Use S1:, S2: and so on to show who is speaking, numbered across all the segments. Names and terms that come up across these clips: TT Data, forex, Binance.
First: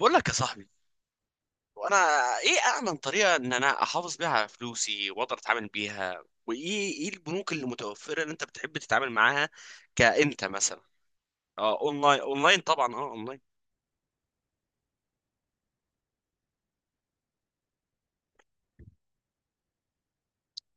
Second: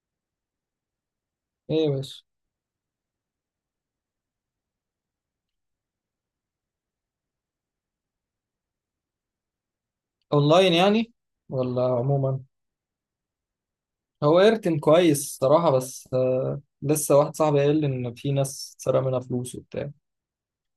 S1: بقول لك يا صاحبي،
S2: ايه
S1: وانا
S2: بس.
S1: ايه امن طريقه ان انا احافظ بيها على فلوسي، واقدر اتعامل بيها. وايه البنوك اللي متوفره اللي انت بتحب تتعامل معاها؟ كانت
S2: اونلاين
S1: مثلا
S2: يعني،
S1: اه
S2: ولا
S1: اونلاين،
S2: عموما؟
S1: طبعا، اونلاين.
S2: هو ايرتن كويس صراحة، بس لسه واحد صاحبي قال لي ان في ناس سرق منها فلوس وبتاع.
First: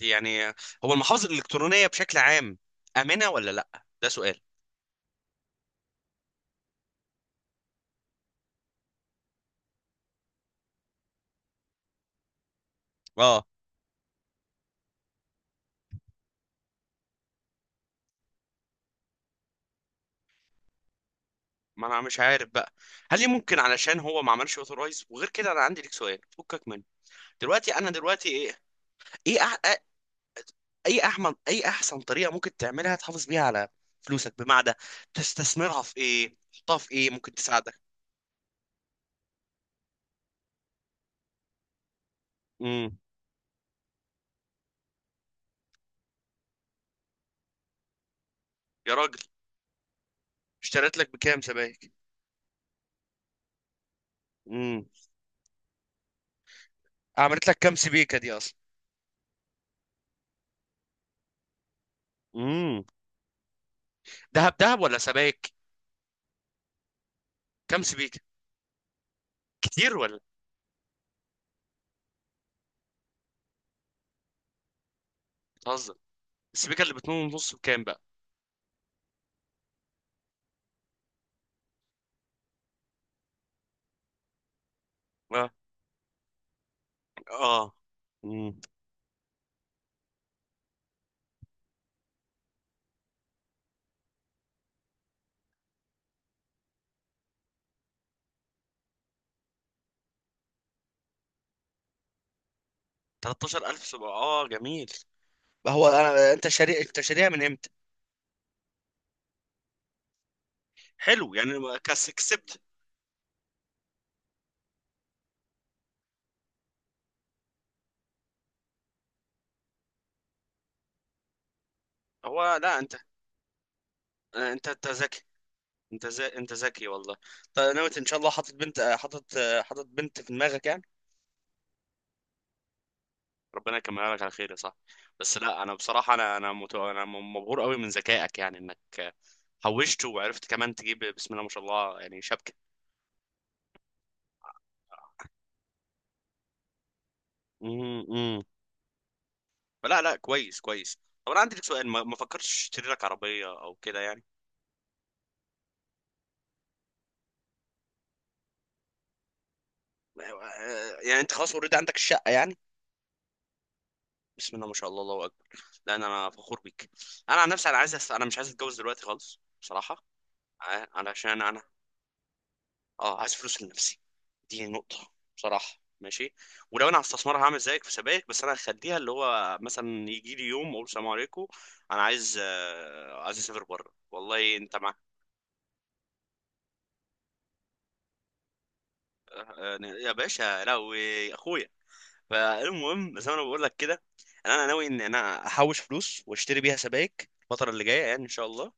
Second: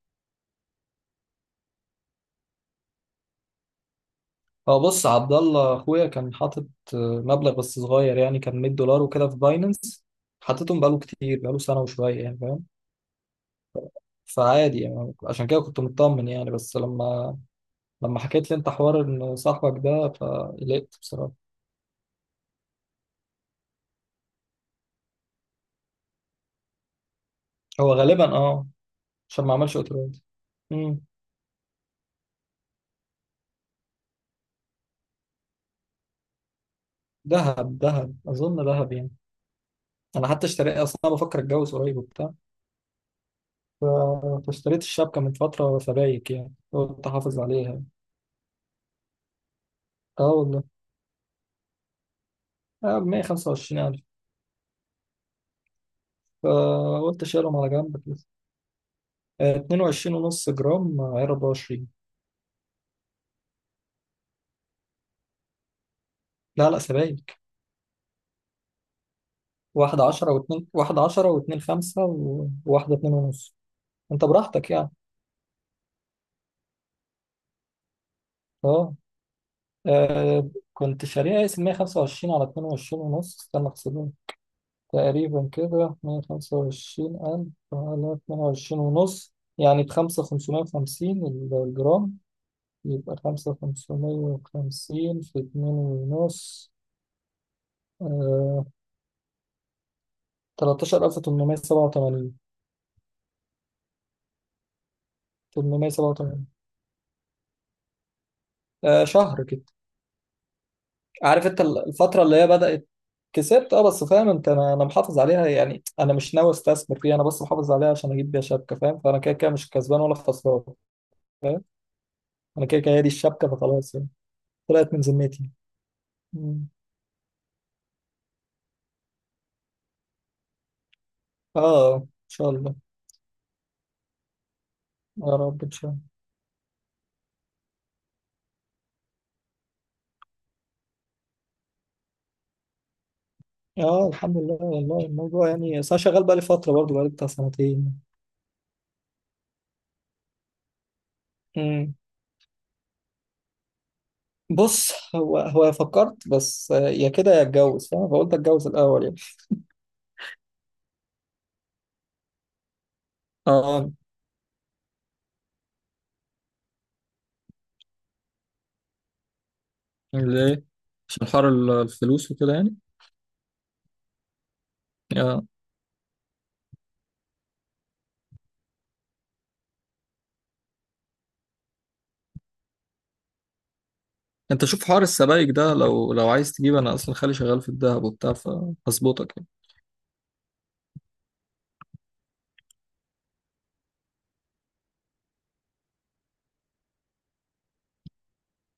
S1: يعني هو المحافظ الالكترونيه بشكل عام، امنه ولا لا؟ ده سؤال.
S2: هو بص، عبد الله اخويا كان حاطط آه، مبلغ بس صغير، يعني كان $100 وكده في باينانس، حطيتهم بقاله كتير، بقاله سنة وشوية يعني فاهم.
S1: اه
S2: فعادي يعني، عشان كده كنت مطمن يعني، بس لما حكيت لي انت حوار ان صاحبك ده فقلقت بصراحة.
S1: ما انا مش عارف بقى، هل ليه ممكن علشان هو ما عملش اوثورايز؟ وغير كده انا عندي لك سؤال، فكك منه. دلوقتي انا
S2: هو
S1: دلوقتي
S2: غالبا
S1: ايه،
S2: اه،
S1: ايه
S2: عشان ما
S1: أح-
S2: عملش اوتوريت.
S1: اي
S2: مم.
S1: احمد اي احسن طريقه ممكن تعملها تحافظ بيها على فلوسك؟ بمعنى تستثمرها في ايه، تحطها في ايه ممكن
S2: دهب
S1: تساعدك.
S2: دهب اظن دهب يعني. انا حتى اشتريت اصلا، أنا بفكر اتجوز قريب وبتاع،
S1: امم
S2: فاشتريت الشبكه من فتره فبايك، يعني قلت احافظ عليها.
S1: يا راجل،
S2: اه والله.
S1: اشتريت لك بكام سبائك؟
S2: اه، ب 125,000.
S1: امم
S2: فقلت
S1: عملت
S2: اشيلهم
S1: لك
S2: على
S1: كام
S2: جنب كده.
S1: سبيكه دي اصلا؟
S2: 22 ونص جرام، 24.
S1: امم دهب دهب ولا سبائك؟
S2: لا لا، سبايك.
S1: كام سبيكه؟ كتير
S2: واحدة
S1: ولا؟
S2: عشرة واتنين، واحدة عشرة واتنين خمسة وواحدة اتنين ونص. انت براحتك يعني.
S1: بتهزر. السبيكه اللي باتنين ونص بكام بقى؟
S2: اه، كنت شاريها اس 125 على 22 ونص. استنى احسبها. تقريبا
S1: اه،
S2: كده 125,000
S1: اه،
S2: على اتنين
S1: امم
S2: وعشرين ونص، يعني بخمسة 550 الجرام. يبقى خمسة خمسمية وخمسين في اتنين ونص، 13,887.
S1: 13,000 سبعة، اه، جميل. هو
S2: تمنمية سبعة
S1: انا
S2: وتمانين
S1: انت شاري، انت شاريها من امتى؟
S2: آه، شهر كده.
S1: حلو،
S2: عارف أنت
S1: يعني
S2: الفترة اللي هي
S1: كسبت.
S2: بدأت. كسبت اه، بس فاهم انت، انا محافظ عليها، يعني انا مش ناوي استثمر فيها، انا بس محافظ عليها عشان اجيب بيها شبكه فاهم، فانا كده كده مش كسبان ولا خسران فاهم.
S1: هو
S2: انا
S1: لا
S2: كده كده
S1: انت،
S2: هي دي الشبكه فخلاص يعني.
S1: انت
S2: طلعت من
S1: ذكي.
S2: ذمتي.
S1: انت زي... انت
S2: مم.
S1: ذكي والله. طيب نويت ان شاء الله، حاطط بنت، حاطط بنت في دماغك يعني؟
S2: اه، ان شاء الله.
S1: ربنا يكملها لك على خير يا صاحبي.
S2: يا
S1: بس لا
S2: رب ان
S1: انا
S2: شاء الله.
S1: بصراحه انا مت... انا مبهور قوي من ذكائك، يعني انك حوشت وعرفت كمان تجيب بسم الله ما شاء الله يعني شبكه.
S2: اه الحمد لله والله، الموضوع يعني بس انا شغال بقالي فتره برضه، بقالي بتاع سنتين.
S1: امم لا لا، كويس كويس. طب انا عندي لك سؤال،
S2: مم.
S1: ما فكرتش تشتري لك عربيه او كده يعني؟
S2: بص، هو هو فكرت بس، يا كده يا اتجوز فاهم، فقلت اتجوز الاول يعني.
S1: يعني انت خلاص اوريدي عندك الشقه يعني؟
S2: اه.
S1: بسم الله ما شاء الله، الله اكبر. لان انا فخور بيك. انا عن نفسي انا عايز أس... انا مش عايز اتجوز دلوقتي خالص بصراحه.
S2: ليه؟ عشان
S1: علشان
S2: حوار
S1: انا،
S2: الفلوس وكده يعني.
S1: اه، عايز فلوس لنفسي. دي نقطة.
S2: اه،
S1: بصراحة، ماشي. ولو انا هستثمرها هعمل زيك في سبائك، بس انا هخليها اللي هو مثلا يجي لي يوم اقول سلام عليكم. انا عايز عايز اسافر بره والله.
S2: انت
S1: انت
S2: شوف
S1: مع،
S2: حوار السبائك ده، لو عايز تجيب انا اصلا خالي شغال في الذهب وبتاع، فهظبطك يعني.
S1: يا باشا لهوي اخويا. فالمهم زي ما انا بقول لك كده، انا ناوي ان انا احوش فلوس واشتري بيها سبائك الفترة اللي جاية يعني ان شاء الله.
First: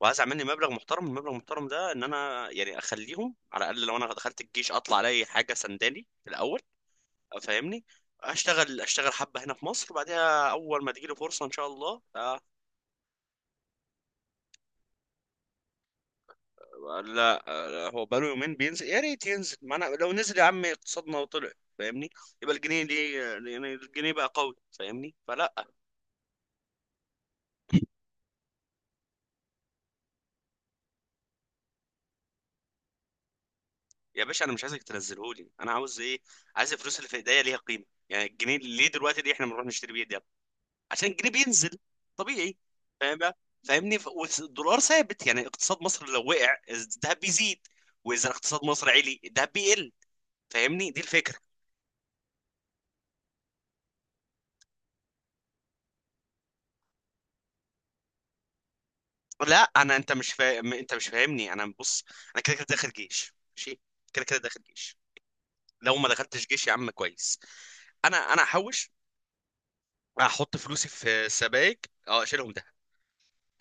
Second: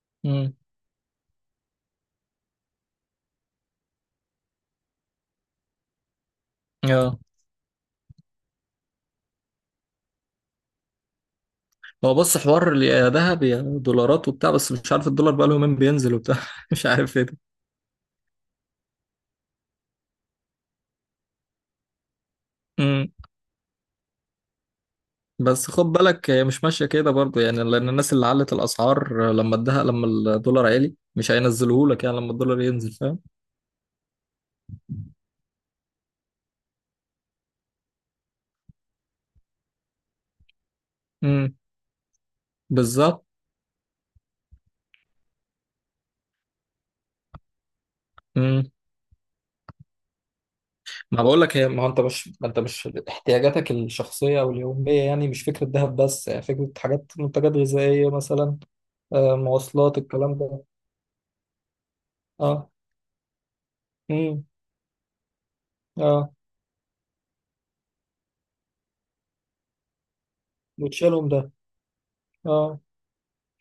S1: وعايز اعمل لي
S2: امم،
S1: مبلغ محترم، المبلغ المحترم ده ان انا يعني اخليهم على الاقل لو انا دخلت الجيش اطلع الاقي حاجة سنداني في الاول.
S2: اه.
S1: فاهمني؟ اشتغل، اشتغل حبه هنا في مصر، بعدها اول ما تجيلي فرصه ان شاء الله
S2: هو بص
S1: آه.
S2: حوار يا ذهب يا دولارات وبتاع، بس مش عارف الدولار بقاله يومين بينزل وبتاع مش عارف ايه
S1: لا، آه، هو بقاله يومين بينزل، يا ريت ينزل. ما انا لو نزل يا عم اقتصادنا وطلع، فاهمني؟ يبقى الجنيه
S2: ده.
S1: دي، يعني الجنيه بقى قوي، فاهمني؟ فلا،
S2: بس خد بالك، هي مش ماشية كده برضو يعني، لأن الناس اللي علت الأسعار لما ادها، لما الدولار عالي مش هينزله لك يعني لما الدولار ينزل فاهم.
S1: يا باشا انا مش عايزك تنزله لي، انا عاوز ايه؟ عايز الفلوس اللي في ايديا ليها قيمه. يعني الجنيه ليه دلوقتي دي احنا بنروح نشتري بيه دي؟ عشان الجنيه
S2: امم،
S1: بينزل. طبيعي. فاهم
S2: بالظبط.
S1: بقى؟ فاهمني والدولار ثابت، يعني اقتصاد مصر لو وقع الذهب بيزيد، واذا اقتصاد
S2: امم.
S1: مصر عالي الذهب بيقل. فاهمني؟ دي
S2: ما
S1: الفكره.
S2: بقول لك، هي ما هو انت مش احتياجاتك الشخصية واليومية يعني، مش فكرة ذهب بس، يعني فكرة حاجات، منتجات غذائية مثلا،
S1: لا انا،
S2: مواصلات،
S1: انت مش
S2: الكلام ده.
S1: فاهم، انت مش فاهمني، انا بص. انا كده كده
S2: اه.
S1: داخل جيش، ماشي. كده كده
S2: امم.
S1: داخل جيش. لو ما
S2: اه،
S1: دخلتش جيش يا عم كويس. انا هحوش، هحط فلوسي في
S2: وتشيلهم ده.
S1: سبائك، اه اشيلهم.
S2: اه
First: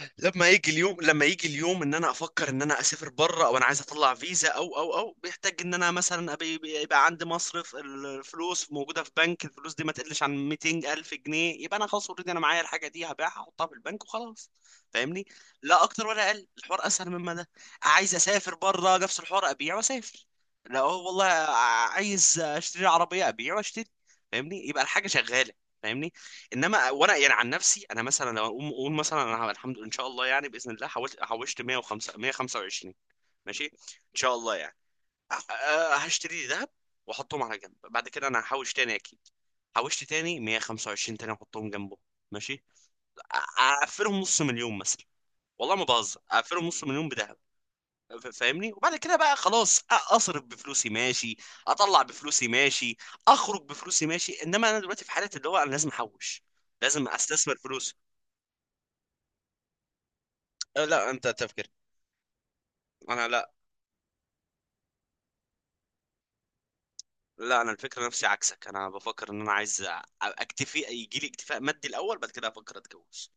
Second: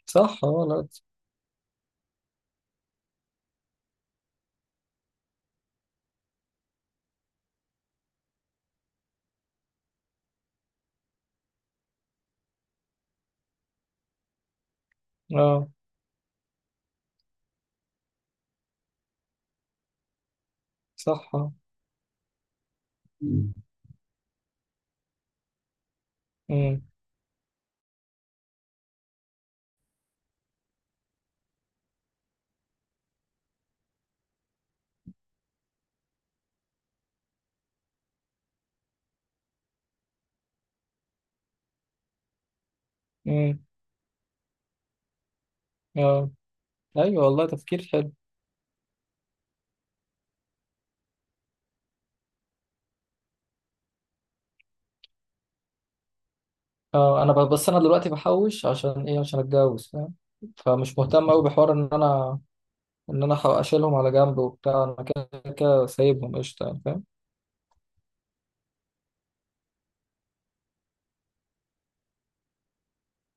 S2: صح.
S1: لما
S2: اه،
S1: يجي
S2: لا.
S1: اليوم، لما يجي اليوم ان انا افكر ان انا اسافر بره، او انا عايز اطلع فيزا او او او، بيحتاج ان انا مثلا يبقى عندي مصرف، الفلوس موجوده في بنك، الفلوس دي ما تقلش عن 200 الف جنيه، يبقى انا خلاص اوريدي انا معايا الحاجه دي، هبيعها احطها في البنك وخلاص. فاهمني؟
S2: اه
S1: لا اكتر ولا اقل، الحوار اسهل مما ده. عايز اسافر بره نفس الحوار، ابيع واسافر. لا والله.
S2: صح. اه.
S1: عايز اشتري عربيه، ابيع واشتري. فاهمني؟ يبقى الحاجه شغاله. فاهمني؟
S2: امم.
S1: انما وانا يعني عن نفسي، انا مثلا لو اقوم اقول مثلا انا الحمد لله ان شاء الله يعني باذن الله حوشت 105 125، ماشي ان شاء الله يعني. هشتري لي ذهب واحطهم على جنب. بعد كده انا هحوش تاني اكيد. حوشت تاني 125 تاني، احطهم جنبه، ماشي.
S2: امم.
S1: اقفلهم نص مليون مثلا. والله ما بهزر،
S2: اه.
S1: اقفلهم نص مليون
S2: ايوه
S1: بذهب.
S2: والله، تفكير حلو.
S1: فاهمني؟ وبعد كده بقى خلاص اصرف بفلوسي، ماشي. اطلع بفلوسي، ماشي. اخرج بفلوسي، ماشي. انما انا دلوقتي في حالة اللي هو انا لازم احوش، لازم
S2: اه، انا
S1: استثمر
S2: بس انا
S1: فلوسي.
S2: دلوقتي بحوش، عشان ايه؟ عشان اتجوز فاهم، فمش
S1: لا انت
S2: مهتم قوي
S1: تفكر،
S2: بحوار ان انا،
S1: انا لا.
S2: اشيلهم على جنب وبتاع، انا كده كده سايبهم قشطه يعني فاهم.
S1: لا انا الفكره نفسي عكسك، انا بفكر ان انا عايز اكتفي، يجي لي اكتفاء مادي الاول، بعد كده افكر اتجوز.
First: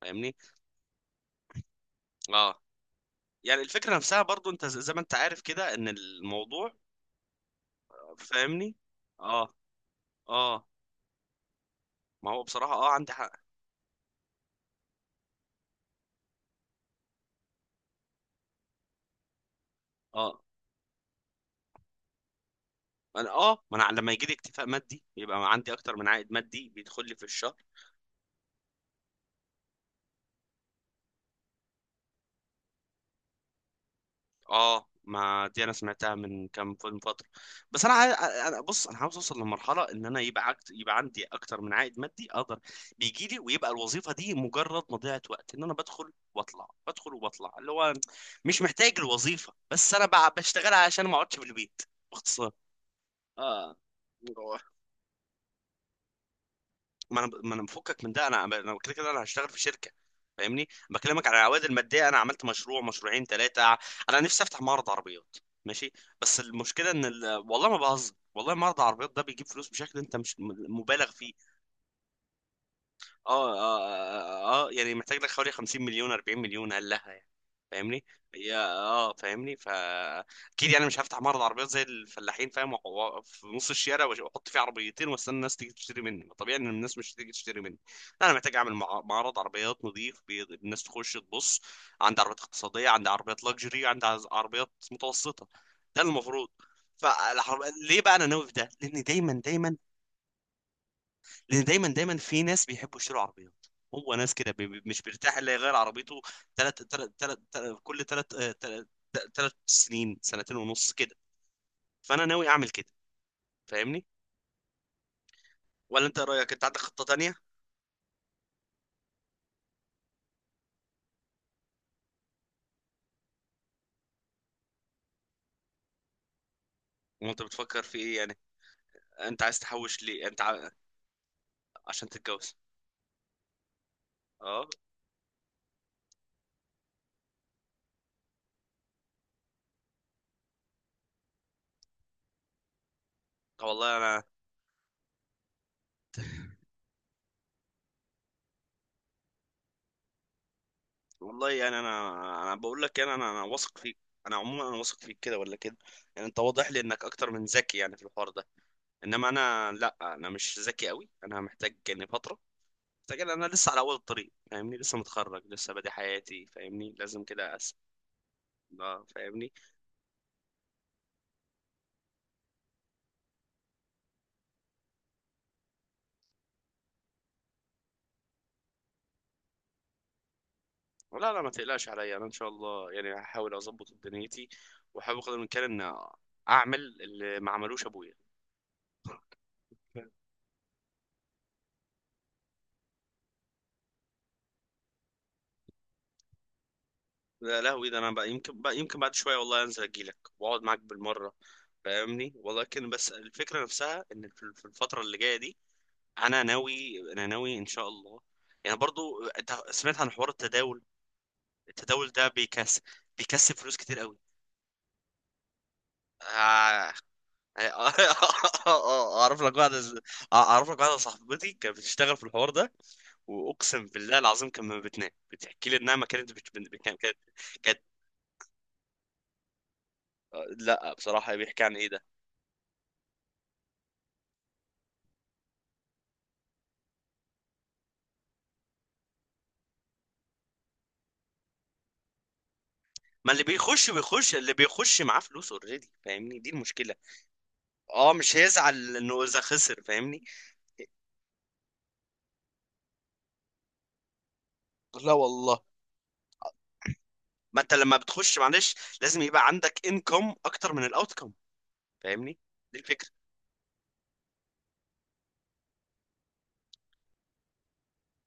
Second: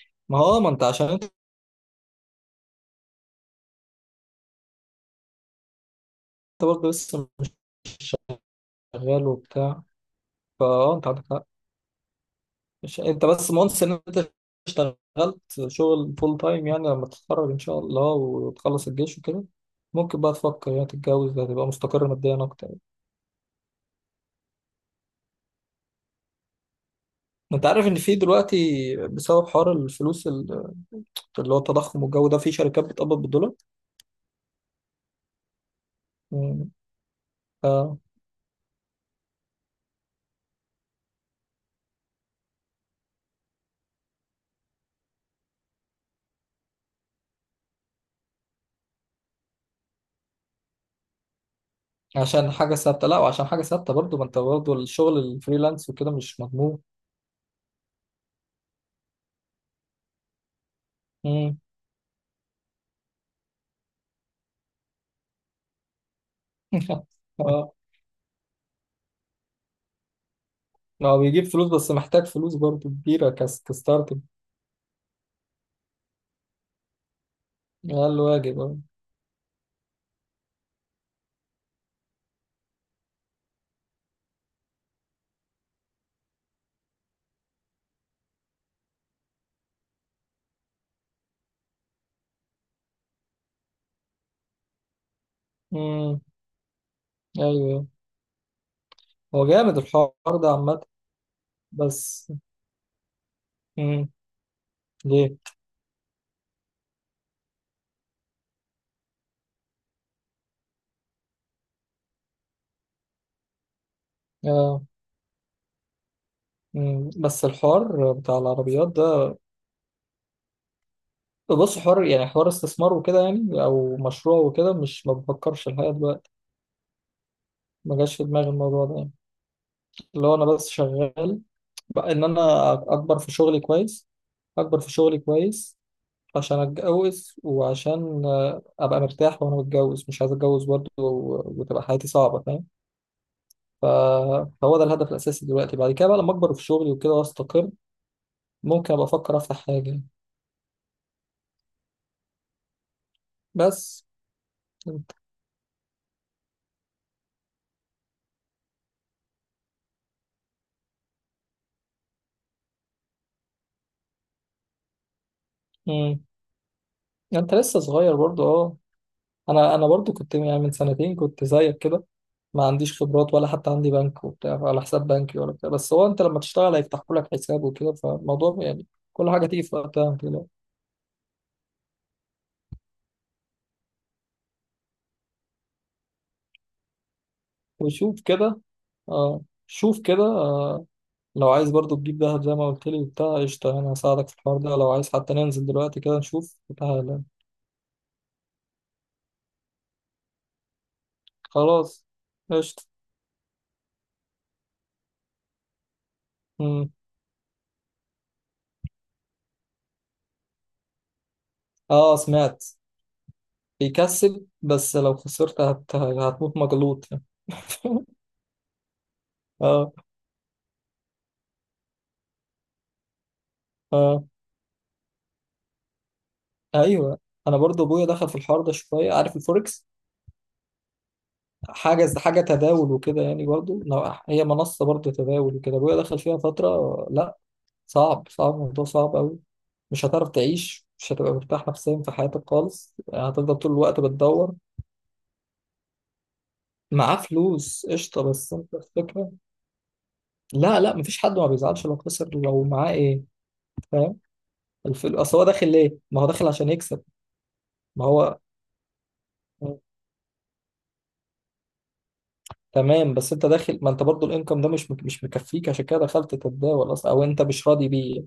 S1: فاهمني؟
S2: ما هو ما انت عشان انت
S1: اه، يعني الفكره نفسها برضو، انت زي ما انت عارف كده ان الموضوع،
S2: برضه لسه
S1: فاهمني؟
S2: شغال
S1: اه،
S2: وبتاع.
S1: اه،
S2: فاه، انت عندك حق.
S1: ما هو بصراحه اه
S2: مش
S1: عندي
S2: انت
S1: حق.
S2: بس مونس ان انت اشتغلت شغل فول تايم، يعني لما تتخرج ان شاء الله وتخلص الجيش وكده، ممكن بقى
S1: اه،
S2: تفكر يعني تتجوز، هتبقى مستقر ماديا اكتر.
S1: انا اه، ما انا لما يجي لي اكتفاء مادي يبقى عندي اكتر من عائد مادي بيدخل لي في الشهر.
S2: انت عارف ان في دلوقتي بسبب حوار الفلوس اللي هو التضخم والجو ده، في شركات بتقبض بالدولار.
S1: اه ما دي انا سمعتها من
S2: مم.
S1: كام فيلم فتره. بس انا
S2: اه،
S1: انا بص، انا عاوز اوصل لمرحله ان انا يبقى عكت... يبقى عندي اكتر من عائد مادي اقدر بيجي لي، ويبقى الوظيفه دي مجرد مضيعه وقت ان انا بدخل واطلع، بدخل وبطلع، اللي هو مش محتاج الوظيفه، بس انا بقى بشتغلها عشان ما اقعدش في البيت. باختصار.
S2: عشان حاجة ثابتة، لا وعشان حاجة
S1: اه،
S2: ثابتة برضو، ما انت برضو الشغل الفريلانس وكده مش مضمون.
S1: ما انا مفكك من ده، انا كده كده انا هشتغل في شركه. فاهمني؟ بكلمك على
S2: مم.
S1: العوائد الماديه، انا عملت مشروع مشروعين ثلاثه. انا نفسي افتح معرض عربيات، ماشي. بس المشكله ان ال... والله
S2: اه،
S1: ما بهزر، والله معرض العربيات ده بيجيب فلوس بشكل انت مش
S2: ما
S1: مبالغ
S2: هو
S1: فيه.
S2: بيجيب فلوس، بس محتاج فلوس برضو كبيرة،
S1: اه، اه،
S2: كستارت.
S1: اه، يعني محتاج لك حوالي 50 مليون، 40 مليون هل لها يعني. فاهمني؟
S2: ده الواجب
S1: يا
S2: اه.
S1: اه فاهمني اكيد يعني مش هفتح معرض عربيات زي الفلاحين، فاهم، في نص الشارع، واحط فيه عربيتين واستنى الناس تيجي تشتري مني. ما طبيعي ان الناس مش تيجي تشتري مني. انا محتاج اعمل معرض عربيات نظيف، الناس تخش تبص عندي عربيات اقتصاديه، عندي عربيات لاكجري، عندي عربيات متوسطه. ده
S2: مم.
S1: المفروض. فالعرب...
S2: ايوه،
S1: ليه بقى انا ناوي في ده؟ لان دايما
S2: هو
S1: دايما
S2: جامد الحوار ده عامة،
S1: لان دايما
S2: بس.
S1: في ناس بيحبوا يشتروا عربيات.
S2: مم.
S1: هو ناس كده مش
S2: ليه؟
S1: بيرتاح الا يغير عربيته. كل تلات تلات سنين، سنتين ونص كده. فانا ناوي اعمل كده. فاهمني؟
S2: اه.
S1: ولا انت إيه رايك؟ انت عندك خطة
S2: مم.
S1: تانية؟
S2: بس الحوار بتاع العربيات ده، بص حوار يعني، حوار استثمار وكده يعني، او مشروع وكده، مش ما بفكرش الحقيقة دلوقتي.
S1: وانت بتفكر في
S2: ما جاش
S1: ايه
S2: في
S1: يعني؟
S2: دماغي الموضوع ده يعني،
S1: انت عايز تحوش ليه
S2: اللي هو
S1: انت
S2: انا بس شغال
S1: عشان
S2: بقى ان
S1: تتجوز؟
S2: انا اكبر في شغلي كويس،
S1: اه،
S2: اكبر في شغلي كويس، عشان اتجوز، وعشان ابقى مرتاح وانا متجوز، مش عايز اتجوز برضه وتبقى حياتي صعبه فاهم. ف-
S1: والله انا،
S2: فهو ده الهدف الاساسي دلوقتي، بعد كده بقى لما اكبر في شغلي وكده واستقر ممكن ابقى افكر افتح حاجه.
S1: والله يعني انا بقول لك يعني، انا واثق فيك.
S2: بس
S1: انا عموما انا واثق
S2: انت.
S1: فيك كده ولا كده. يعني انت واضح لي انك اكتر من ذكي يعني في الحوار ده. انما انا لا، انا مش ذكي قوي، انا محتاج يعني فترة، مستعجل. انا لسه على اول الطريق، فاهمني؟ لسه متخرج، لسه بادئ
S2: مم.
S1: حياتي، فاهمني؟ لازم
S2: انت
S1: كده أس...
S2: لسه صغير برضه اه.
S1: اه، فاهمني؟
S2: انا برضو كنت يعني من سنتين كنت زيك كده، ما عنديش خبرات ولا حتى عندي بنك وبتاع ولا حساب بنكي ولا بتاع، بس هو انت لما تشتغل هيفتحوا لك حساب وكده، فالموضوع يعني كل حاجه تيجي في وقتها ما تقلقش.
S1: لا لا، ما تقلقش عليا، انا ان شاء الله يعني هحاول اظبط دنيتي، واحاول قدر الامكان ان اعمل اللي ما عملوش ابويا.
S2: وشوف كده اه. شوف كده، لو عايز برضو تجيب دهب زي ما قلت لي وبتاع قشطه، انا هساعدك في الحوار ده. لو عايز حتى ننزل دلوقتي كده نشوف، تعالى.
S1: لا لهوي ده، انا بقى يمكن، بقى يمكن بعد شويه والله انزل اجيلك واقعد معاك بالمره.
S2: خلاص،
S1: فاهمني؟
S2: قشطه.
S1: ولكن بس الفكره نفسها ان في الفتره اللي جايه دي، انا
S2: مم.
S1: ناوي انا ناوي ان شاء الله. يعني برضو انت سمعت عن حوار التداول؟ التداول
S2: اه،
S1: ده
S2: سمعت.
S1: بيكسب، بيكسب فلوس كتير قوي.
S2: بيكسب، بس لو خسرت هتموت
S1: آه،
S2: مجلوط يعني.
S1: اعرف لك واحده
S2: اه،
S1: اعرف لك واحده صاحبتي كانت بتشتغل في الحوار ده، واقسم بالله
S2: اه،
S1: العظيم كان ما بتنام بتحكي لي انها ما كانت بت... بت- كانت
S2: ايوه،
S1: كانت
S2: انا
S1: كانت-
S2: برضو ابويا دخل في الحوار ده شويه، عارف الفوركس.
S1: لا بصراحه بيحكي عن ايه ده؟
S2: حاجه، حاجه تداول وكده يعني، برضو هي منصه برضو تداول وكده، ابويا دخل فيها فتره، لا. صعب، صعب الموضوع صعب قوي. مش هتعرف تعيش، مش هتبقى مرتاح نفسيا في حياتك خالص،
S1: ما اللي
S2: هتفضل طول
S1: بيخش،
S2: الوقت
S1: اللي
S2: بتدور.
S1: بيخش معاه فلوس اوريدي، فاهمني؟ دي المشكله.
S2: معاه فلوس
S1: اه
S2: قشطه،
S1: مش
S2: بس انت
S1: هيزعل انه
S2: الفكره.
S1: اذا خسر، فاهمني؟
S2: لا لا، مفيش حد ما بيزعلش لو خسر، لو معاه ايه فاهم،
S1: لا
S2: الفل اصل هو
S1: والله،
S2: داخل ليه؟ ما هو داخل عشان يكسب.
S1: ما انت لما
S2: ما هو
S1: بتخش معلش لازم يبقى عندك انكم اكتر من الاوتكم. فاهمني؟ دي،
S2: تمام، بس انت داخل، ما انت برضو الانكم ده مش مكفيك، عشان كده دخلت تتداول اصلا، او انت مش راضي بيه.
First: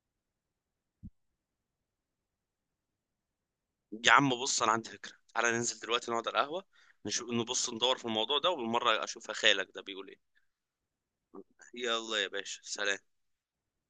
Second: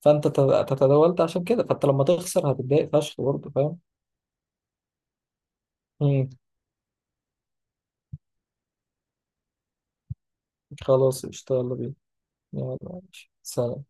S2: فانت تتداولت عشان كده، فانت لما تخسر هتتضايق فشخ برضه فاهم.
S1: يا عم بص، انا عندي فكره، تعالى ننزل دلوقتي نقعد
S2: امم.
S1: على القهوه، نشوف نبص ندور في الموضوع ده، وبالمره اشوف خالك ده بيقول ايه.
S2: خلاص، اشتغل بيه.
S1: يلا يا باشا،
S2: يلا
S1: سلام.
S2: ماشي. سلام.